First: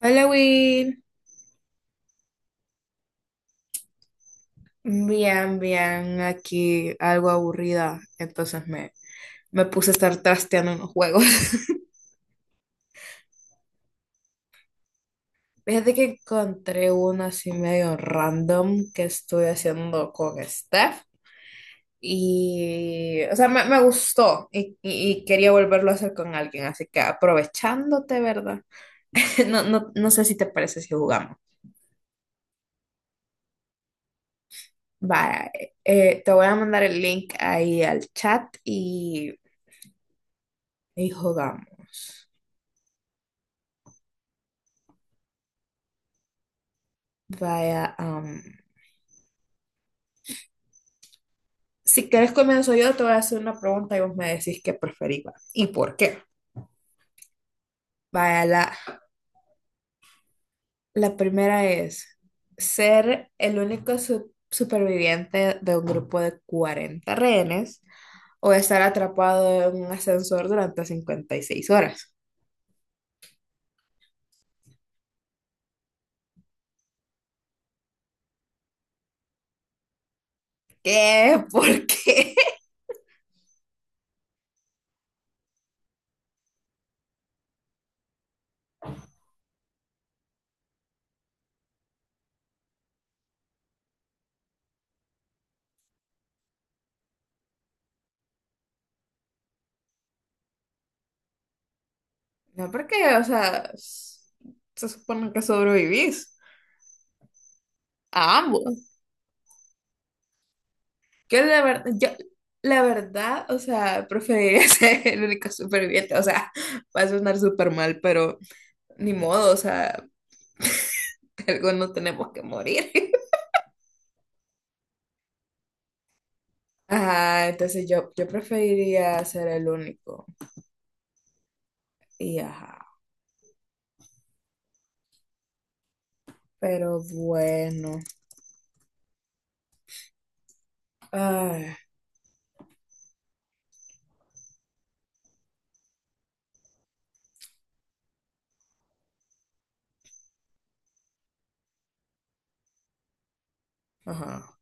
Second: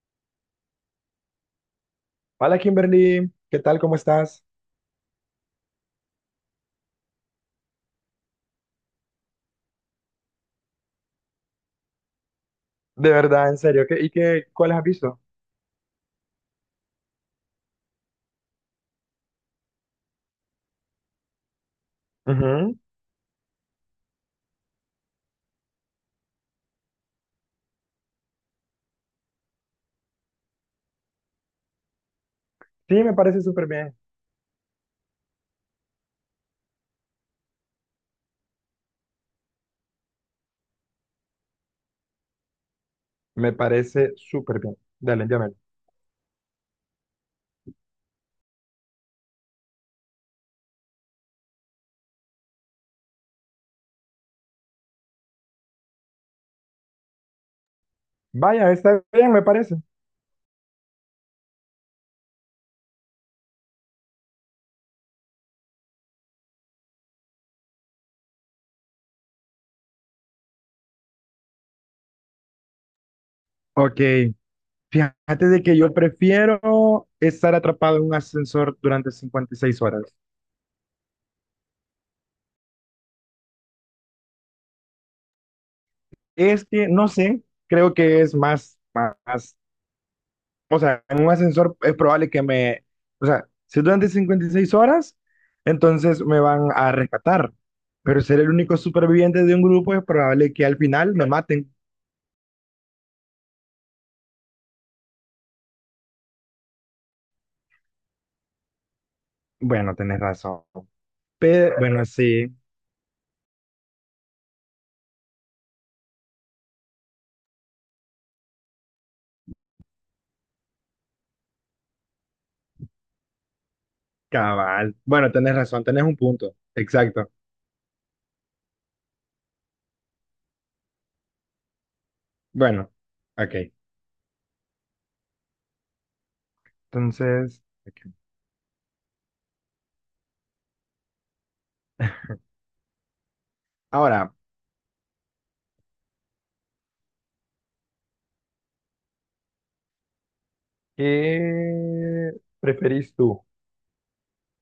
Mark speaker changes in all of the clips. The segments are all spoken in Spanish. Speaker 1: Hola, Will.
Speaker 2: Hola Kimberly, ¿qué tal? ¿Cómo estás?
Speaker 1: Aquí algo aburrida, entonces me puse a estar trasteando unos juegos.
Speaker 2: De verdad, en serio, ¿ cuáles has visto?
Speaker 1: Fíjate que encontré uno así medio random que estoy haciendo con Steph
Speaker 2: Ujú.
Speaker 1: y, o sea, me gustó, y quería volverlo a hacer con alguien, así que aprovechándote, ¿verdad? No, no, no sé si te parece si jugamos.
Speaker 2: Sí, me parece súper bien.
Speaker 1: Vale, te voy a mandar el link ahí al chat y jugamos.
Speaker 2: Me parece súper bien. Dale, llámalo.
Speaker 1: Vaya. Si querés comienzo yo, te voy a hacer una pregunta y vos me decís qué preferís va, y por qué. Vaya, la,
Speaker 2: Vaya, está bien, me parece.
Speaker 1: la primera es ser el único superviviente de un grupo de 40 rehenes o estar atrapado en un ascensor durante 56 horas.
Speaker 2: Ok, fíjate de que yo prefiero estar atrapado en un ascensor durante 56 horas.
Speaker 1: ¿Qué? ¿Por qué?
Speaker 2: Es que, no sé, creo que es más, o sea, en un ascensor es probable que me, o sea, si es durante 56 horas, entonces me van a rescatar. Pero ser el único superviviente de un grupo es probable que al final me maten.
Speaker 1: No, porque, o sea, se supone que sobrevivís a ambos.
Speaker 2: Bueno, tenés razón.
Speaker 1: Yo la verdad,
Speaker 2: Bueno,
Speaker 1: yo,
Speaker 2: sí,
Speaker 1: la verdad, o sea, preferiría ser el único superviviente. O sea, va a sonar súper mal, pero ni modo, o sea, algo no tenemos que morir.
Speaker 2: cabal. Bueno, tenés razón, tenés un punto. Exacto.
Speaker 1: Ajá, entonces yo preferiría ser el único. Y ajá,
Speaker 2: Bueno, ok.
Speaker 1: pero
Speaker 2: Entonces,
Speaker 1: bueno.
Speaker 2: ok,
Speaker 1: Ay,
Speaker 2: ahora, ¿qué preferís tú?
Speaker 1: ajá.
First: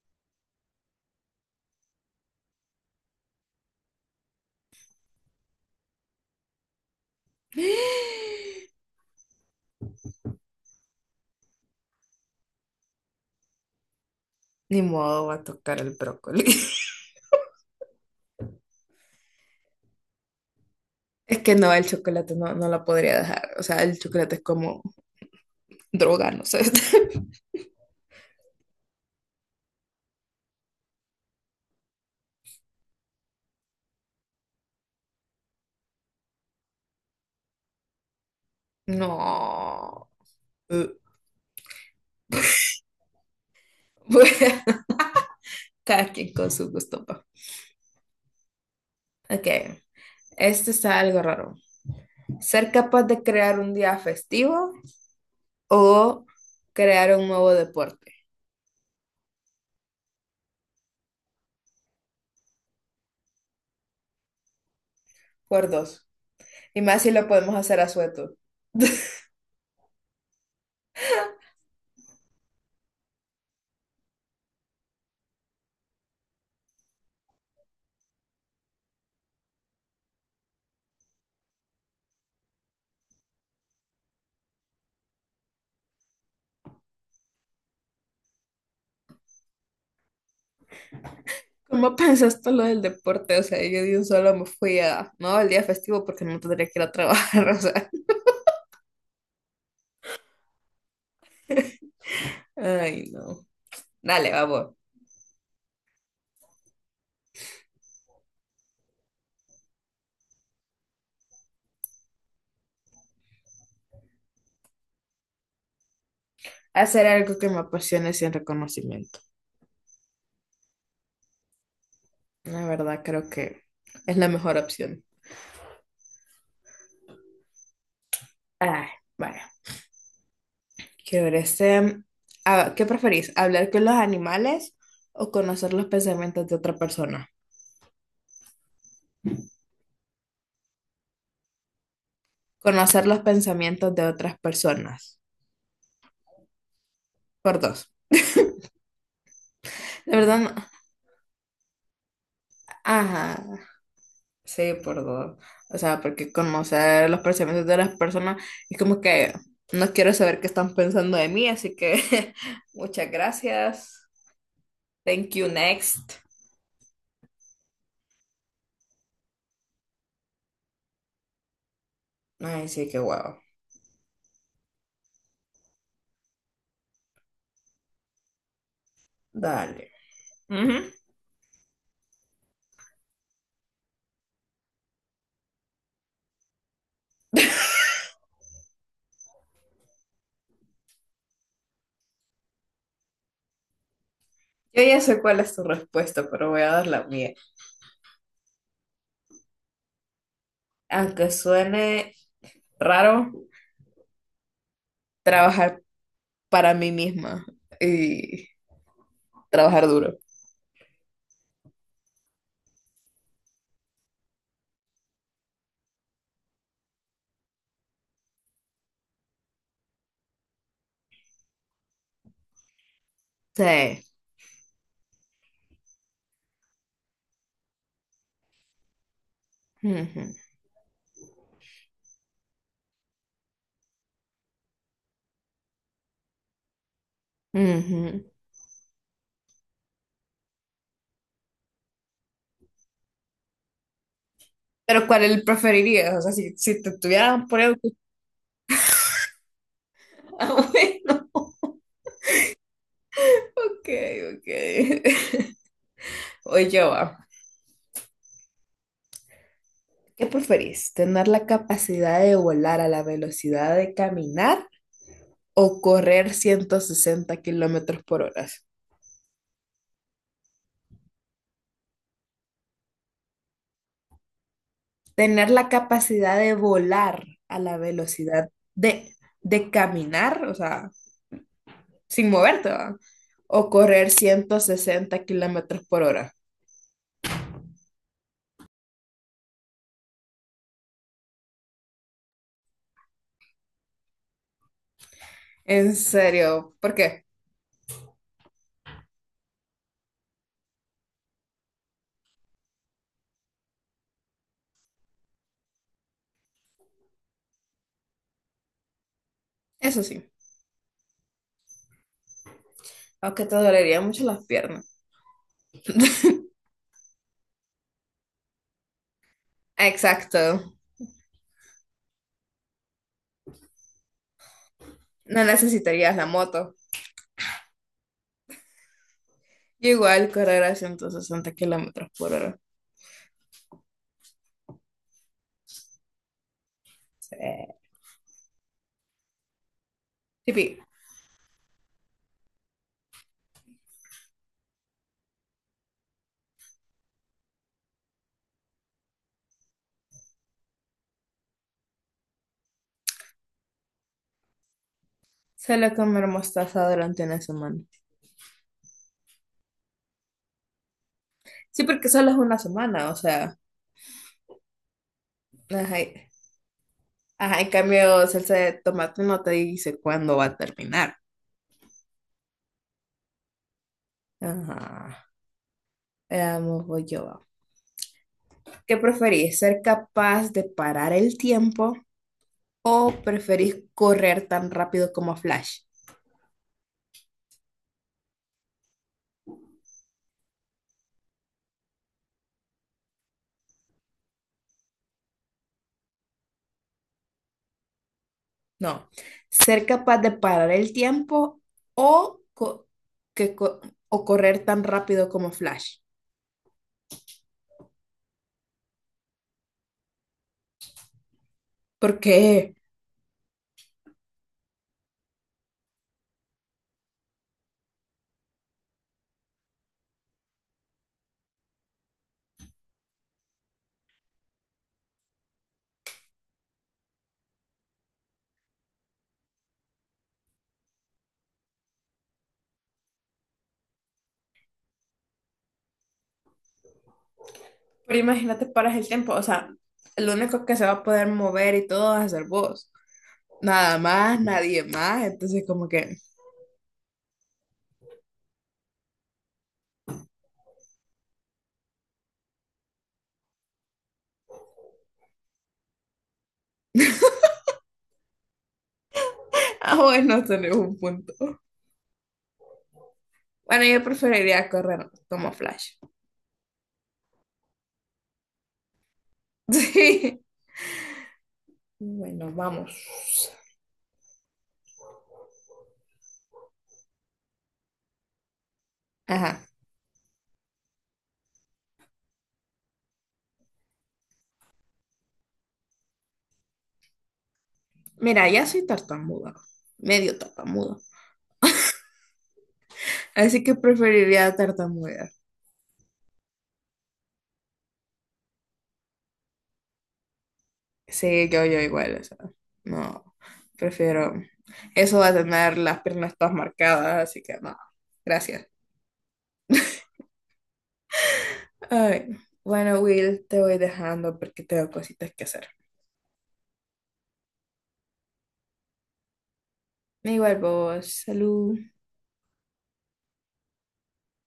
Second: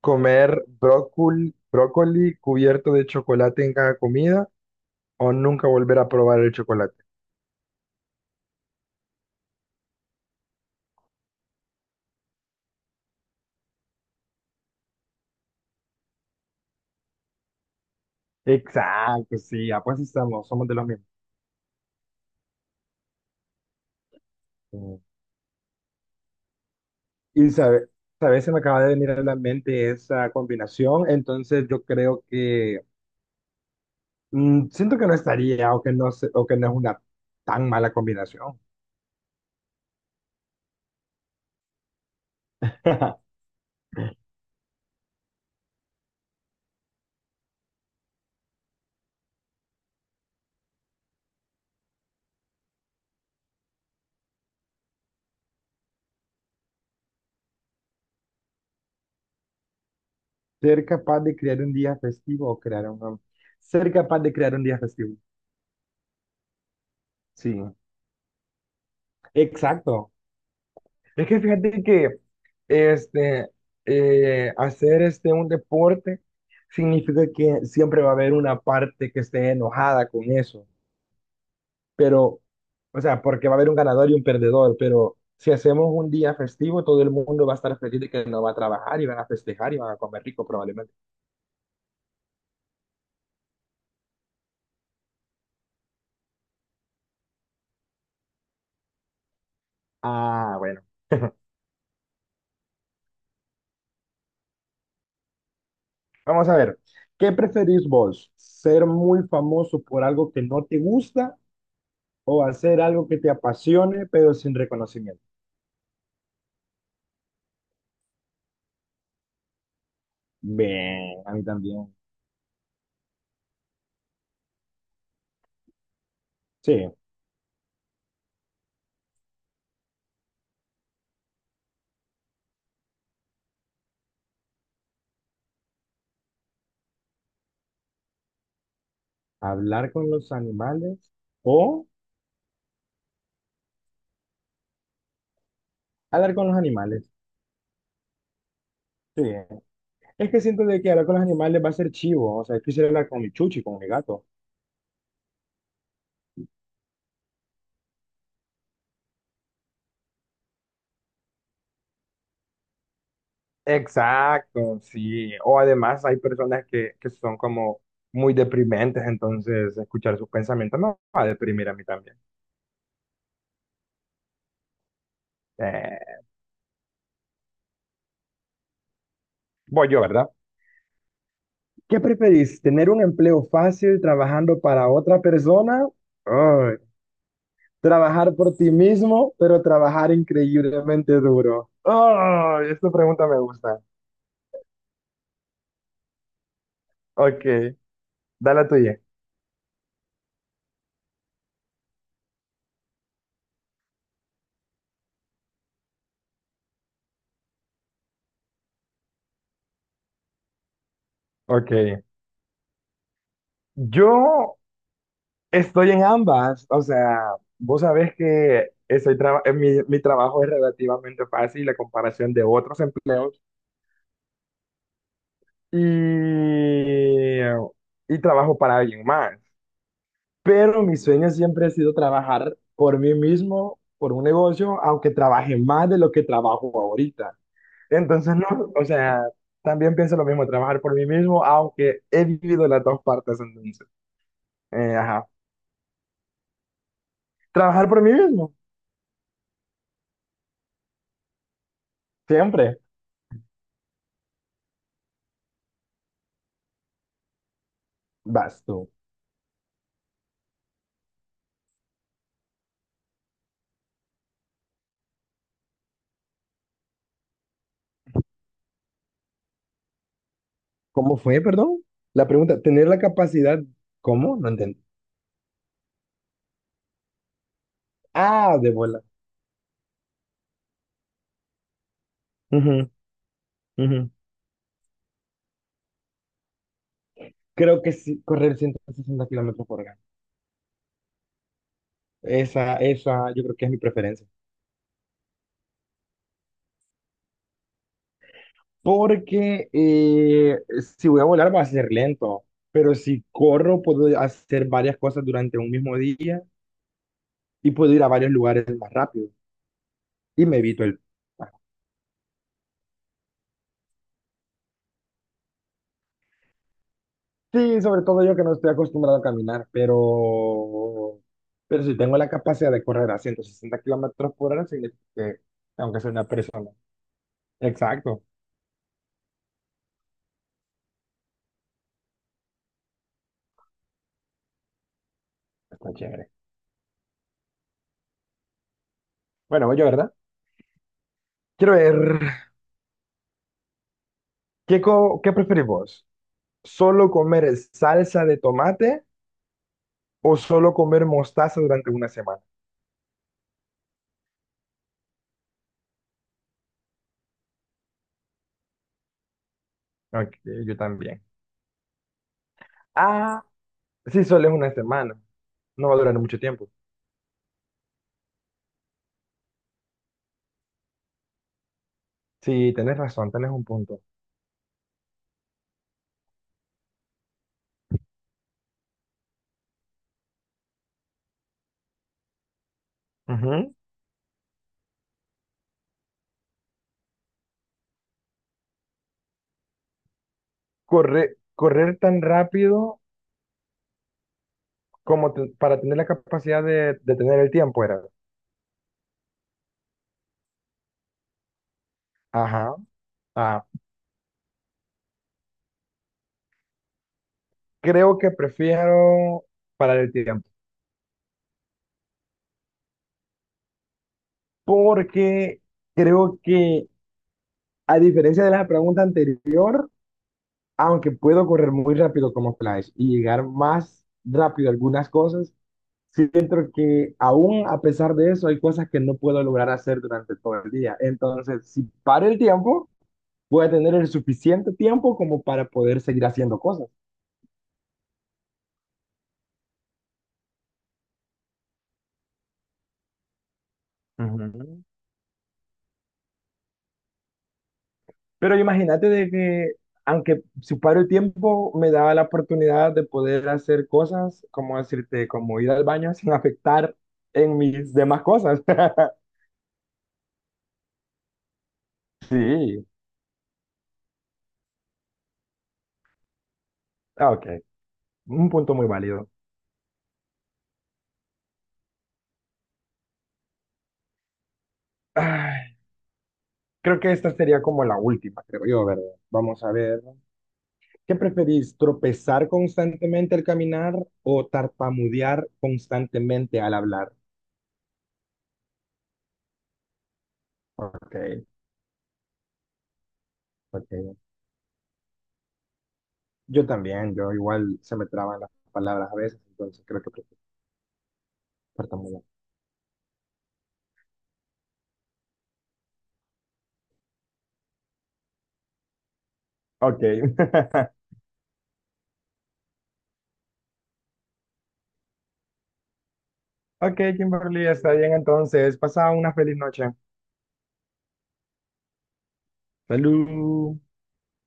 Speaker 2: ¿Comer brócoli, brócoli cubierto de chocolate en cada comida o nunca volver a probar el chocolate?
Speaker 1: Ni modo va a tocar el brócoli.
Speaker 2: Exacto, sí, ah, pues estamos, somos de los mismos.
Speaker 1: Es que no, el chocolate no, no la podría dejar. O sea, el chocolate es como
Speaker 2: Mm.
Speaker 1: droga, no sé.
Speaker 2: Y sabe, sabes, se me acaba de venir a la mente esa combinación, entonces yo creo que mm, siento que no estaría o que no, se- o que no es una tan mala combinación.
Speaker 1: No. Uh. Cada quien con su gusto, pa. Ok, este está algo raro. ¿Ser capaz de crear un día festivo o crear un nuevo deporte?
Speaker 2: ¿Ser capaz de crear un día festivo o crear un... Ser capaz de crear un día festivo.
Speaker 1: Por dos. Y más si lo podemos
Speaker 2: Sí,
Speaker 1: hacer a sueto.
Speaker 2: exacto. Es que fíjate que este, un deporte significa que siempre va a haber una parte que esté enojada con eso, pero, o sea, porque va a haber un ganador y un perdedor, pero si hacemos un día festivo, todo el mundo va a estar feliz de que no va a trabajar y van a festejar y van a comer rico probablemente.
Speaker 1: ¿Cómo pensaste lo del deporte? O sea, yo de un solo me fui a, no, el día festivo porque no tendría que ir a trabajar, o sea,
Speaker 2: Ah, bueno,
Speaker 1: ay, no. Dale, vamos.
Speaker 2: vamos a ver, ¿qué preferís vos? ¿Ser muy famoso por algo que no te gusta o hacer algo que te apasione pero sin reconocimiento?
Speaker 1: Hacer algo que me apasione sin reconocimiento.
Speaker 2: Bien, a mí también.
Speaker 1: La verdad, creo que es la mejor opción.
Speaker 2: Sí,
Speaker 1: Ay, vale. Chévere. ¿Qué preferís? ¿Hablar con los animales o conocer los pensamientos de otra persona?
Speaker 2: hablar con los animales o
Speaker 1: Conocer los pensamientos de otras personas.
Speaker 2: hablar con los animales.
Speaker 1: Por dos.
Speaker 2: Sí,
Speaker 1: De
Speaker 2: es
Speaker 1: verdad,
Speaker 2: que siento de que hablar con los animales va a ser chivo. O sea, es quisiera hablar con mi
Speaker 1: ajá.
Speaker 2: chuchi, con mi gato.
Speaker 1: Sí, por dos. O sea, porque conocer los pensamientos de las personas es como que no quiero saber qué están pensando de mí, así que muchas gracias.
Speaker 2: Exacto, sí.
Speaker 1: Thank you,
Speaker 2: O además hay
Speaker 1: next.
Speaker 2: personas que son como muy deprimentes, entonces escuchar sus pensamientos me va a deprimir a mí también.
Speaker 1: Ay, sí, qué guau.
Speaker 2: Eh, Voy
Speaker 1: Dale.
Speaker 2: yo, ¿verdad?
Speaker 1: Ujú.
Speaker 2: ¿Qué preferís? ¿Tener un empleo fácil trabajando para otra persona? Ay, ¿trabajar por ti mismo, pero trabajar increíblemente duro? Ay, esta pregunta me gusta.
Speaker 1: Yo ya sé cuál es tu respuesta, pero voy a dar la mía.
Speaker 2: Ok, dale la tuya.
Speaker 1: Aunque suene raro, trabajar para mí misma y trabajar duro.
Speaker 2: Ok, yo estoy en ambas. O sea, vos sabés que mi trabajo es relativamente fácil a comparación de otros empleos
Speaker 1: Sí.
Speaker 2: y, y trabajo para alguien más.
Speaker 1: Ujú,
Speaker 2: Pero mi sueño siempre ha sido trabajar por mí mismo, por un negocio, aunque trabaje más de lo que trabajo ahorita.
Speaker 1: ujú.
Speaker 2: Entonces, no, o sea, también pienso lo mismo, trabajar por mí mismo, aunque he vivido las dos partes entonces. Eh,
Speaker 1: Pero ¿cuál
Speaker 2: ajá.
Speaker 1: el preferirías? O sea, si te estuvieran poniendo...
Speaker 2: Trabajar por mí mismo,
Speaker 1: Ah, bueno,
Speaker 2: siempre.
Speaker 1: ok, ok. Oye, va.
Speaker 2: Vas tú.
Speaker 1: ¿Qué preferís? ¿Tener la capacidad de volar a la velocidad de caminar o correr 160 kilómetros por hora?
Speaker 2: ¿Cómo fue, perdón? La pregunta, tener la capacidad, ¿cómo? No entiendo.
Speaker 1: Tener la capacidad de volar a la velocidad
Speaker 2: Ah, de bola.
Speaker 1: de caminar, o sea, sin moverte,
Speaker 2: Ujú,
Speaker 1: ¿va? O
Speaker 2: ujú.
Speaker 1: correr 160 kilómetros por hora.
Speaker 2: Creo que sí, correr 160 km/h. Esa, yo creo que es mi preferencia.
Speaker 1: En serio, ¿por qué?
Speaker 2: Porque si voy a volar va a ser lento, pero si corro puedo hacer varias cosas durante un mismo día y puedo ir a varios lugares más rápido
Speaker 1: Eso sí,
Speaker 2: y me evito el...
Speaker 1: aunque te dolería mucho las piernas.
Speaker 2: Sí, sobre todo yo que no estoy acostumbrado a caminar,
Speaker 1: Exacto,
Speaker 2: pero si tengo la capacidad de correr a 160 km/h, significa que
Speaker 1: no
Speaker 2: aunque soy
Speaker 1: necesitarías
Speaker 2: una
Speaker 1: la
Speaker 2: persona.
Speaker 1: moto.
Speaker 2: Exacto,
Speaker 1: Igual correr a 160 kilómetros por hora.
Speaker 2: está chévere.
Speaker 1: Sí.
Speaker 2: Bueno, voy yo, ¿verdad?
Speaker 1: Tipi,
Speaker 2: Quiero ver, ¿ qué preferís vos? ¿Solo comer salsa de tomate o solo comer mostaza durante una semana?
Speaker 1: solo comer mostaza durante una semana.
Speaker 2: Ok, yo también.
Speaker 1: Sí, porque solo es una semana, o
Speaker 2: Ah,
Speaker 1: sea,
Speaker 2: sí, solo es una semana. No va
Speaker 1: ajá,
Speaker 2: a durar mucho tiempo.
Speaker 1: ajá, en cambio salsa de tomate no te dice cuándo va a terminar.
Speaker 2: Sí, tenés razón, tenés un punto.
Speaker 1: Ajá, veamos, voy yo. ¿Qué preferís? ¿Ser capaz de parar el tiempo o
Speaker 2: Ujú.
Speaker 1: preferís correr tan rápido como Flash?
Speaker 2: Correr tan rápido como te- para tener la capacidad de tener el tiempo, era.
Speaker 1: No, ser capaz de parar el tiempo o,
Speaker 2: Ajá.
Speaker 1: co- que
Speaker 2: Ah,
Speaker 1: co- o correr tan rápido como Flash.
Speaker 2: creo que prefiero parar el tiempo.
Speaker 1: ¿Por qué?
Speaker 2: Porque creo que, a diferencia de la pregunta anterior, aunque puedo correr muy rápido como Flash y llegar más rápido a algunas cosas, siento que aún a pesar de eso hay cosas que no puedo lograr hacer durante todo el día. Entonces, si paro el tiempo voy a tener el suficiente tiempo como para poder seguir haciendo cosas.
Speaker 1: Pero imagínate, paras el tiempo, o sea, lo único que se va a poder mover y todo va a ser vos. Nada más,
Speaker 2: Ujú.
Speaker 1: nadie más. Entonces, como que,
Speaker 2: Pero imagínate de que, aunque suparo el tiempo, me daba la oportunidad de poder hacer cosas, como decirte, como ir al baño sin afectar en mis demás cosas.
Speaker 1: ah, bueno, tenés un punto.
Speaker 2: Sí,
Speaker 1: Bueno, yo preferiría correr como Flash.
Speaker 2: ah, ok, un punto muy válido.
Speaker 1: Sí. Bueno, vamos.
Speaker 2: Ay, creo que esta sería como la última, creo yo, ¿verdad?
Speaker 1: Ajá.
Speaker 2: Vamos a ver. ¿Qué preferís, tropezar constantemente al caminar o tarpamudear constantemente al hablar?
Speaker 1: Mira, ya soy tartamuda, medio tartamuda.
Speaker 2: Ok.
Speaker 1: Así que
Speaker 2: Porque
Speaker 1: preferiría tartamudear.
Speaker 2: yo también, yo igual se me traban las palabras a veces, entonces creo que
Speaker 1: Sí, yo igual,
Speaker 2: tartamudeo.
Speaker 1: o sea, no, prefiero. Eso va a tener las piernas todas marcadas, así que no, gracias.
Speaker 2: Ok.
Speaker 1: Ay, bueno, Will, te voy dejando porque tengo cositas que hacer.
Speaker 2: Ok, Kimberly, está bien entonces. Pasa una feliz noche.
Speaker 1: Igual vos, salud.
Speaker 2: Salud.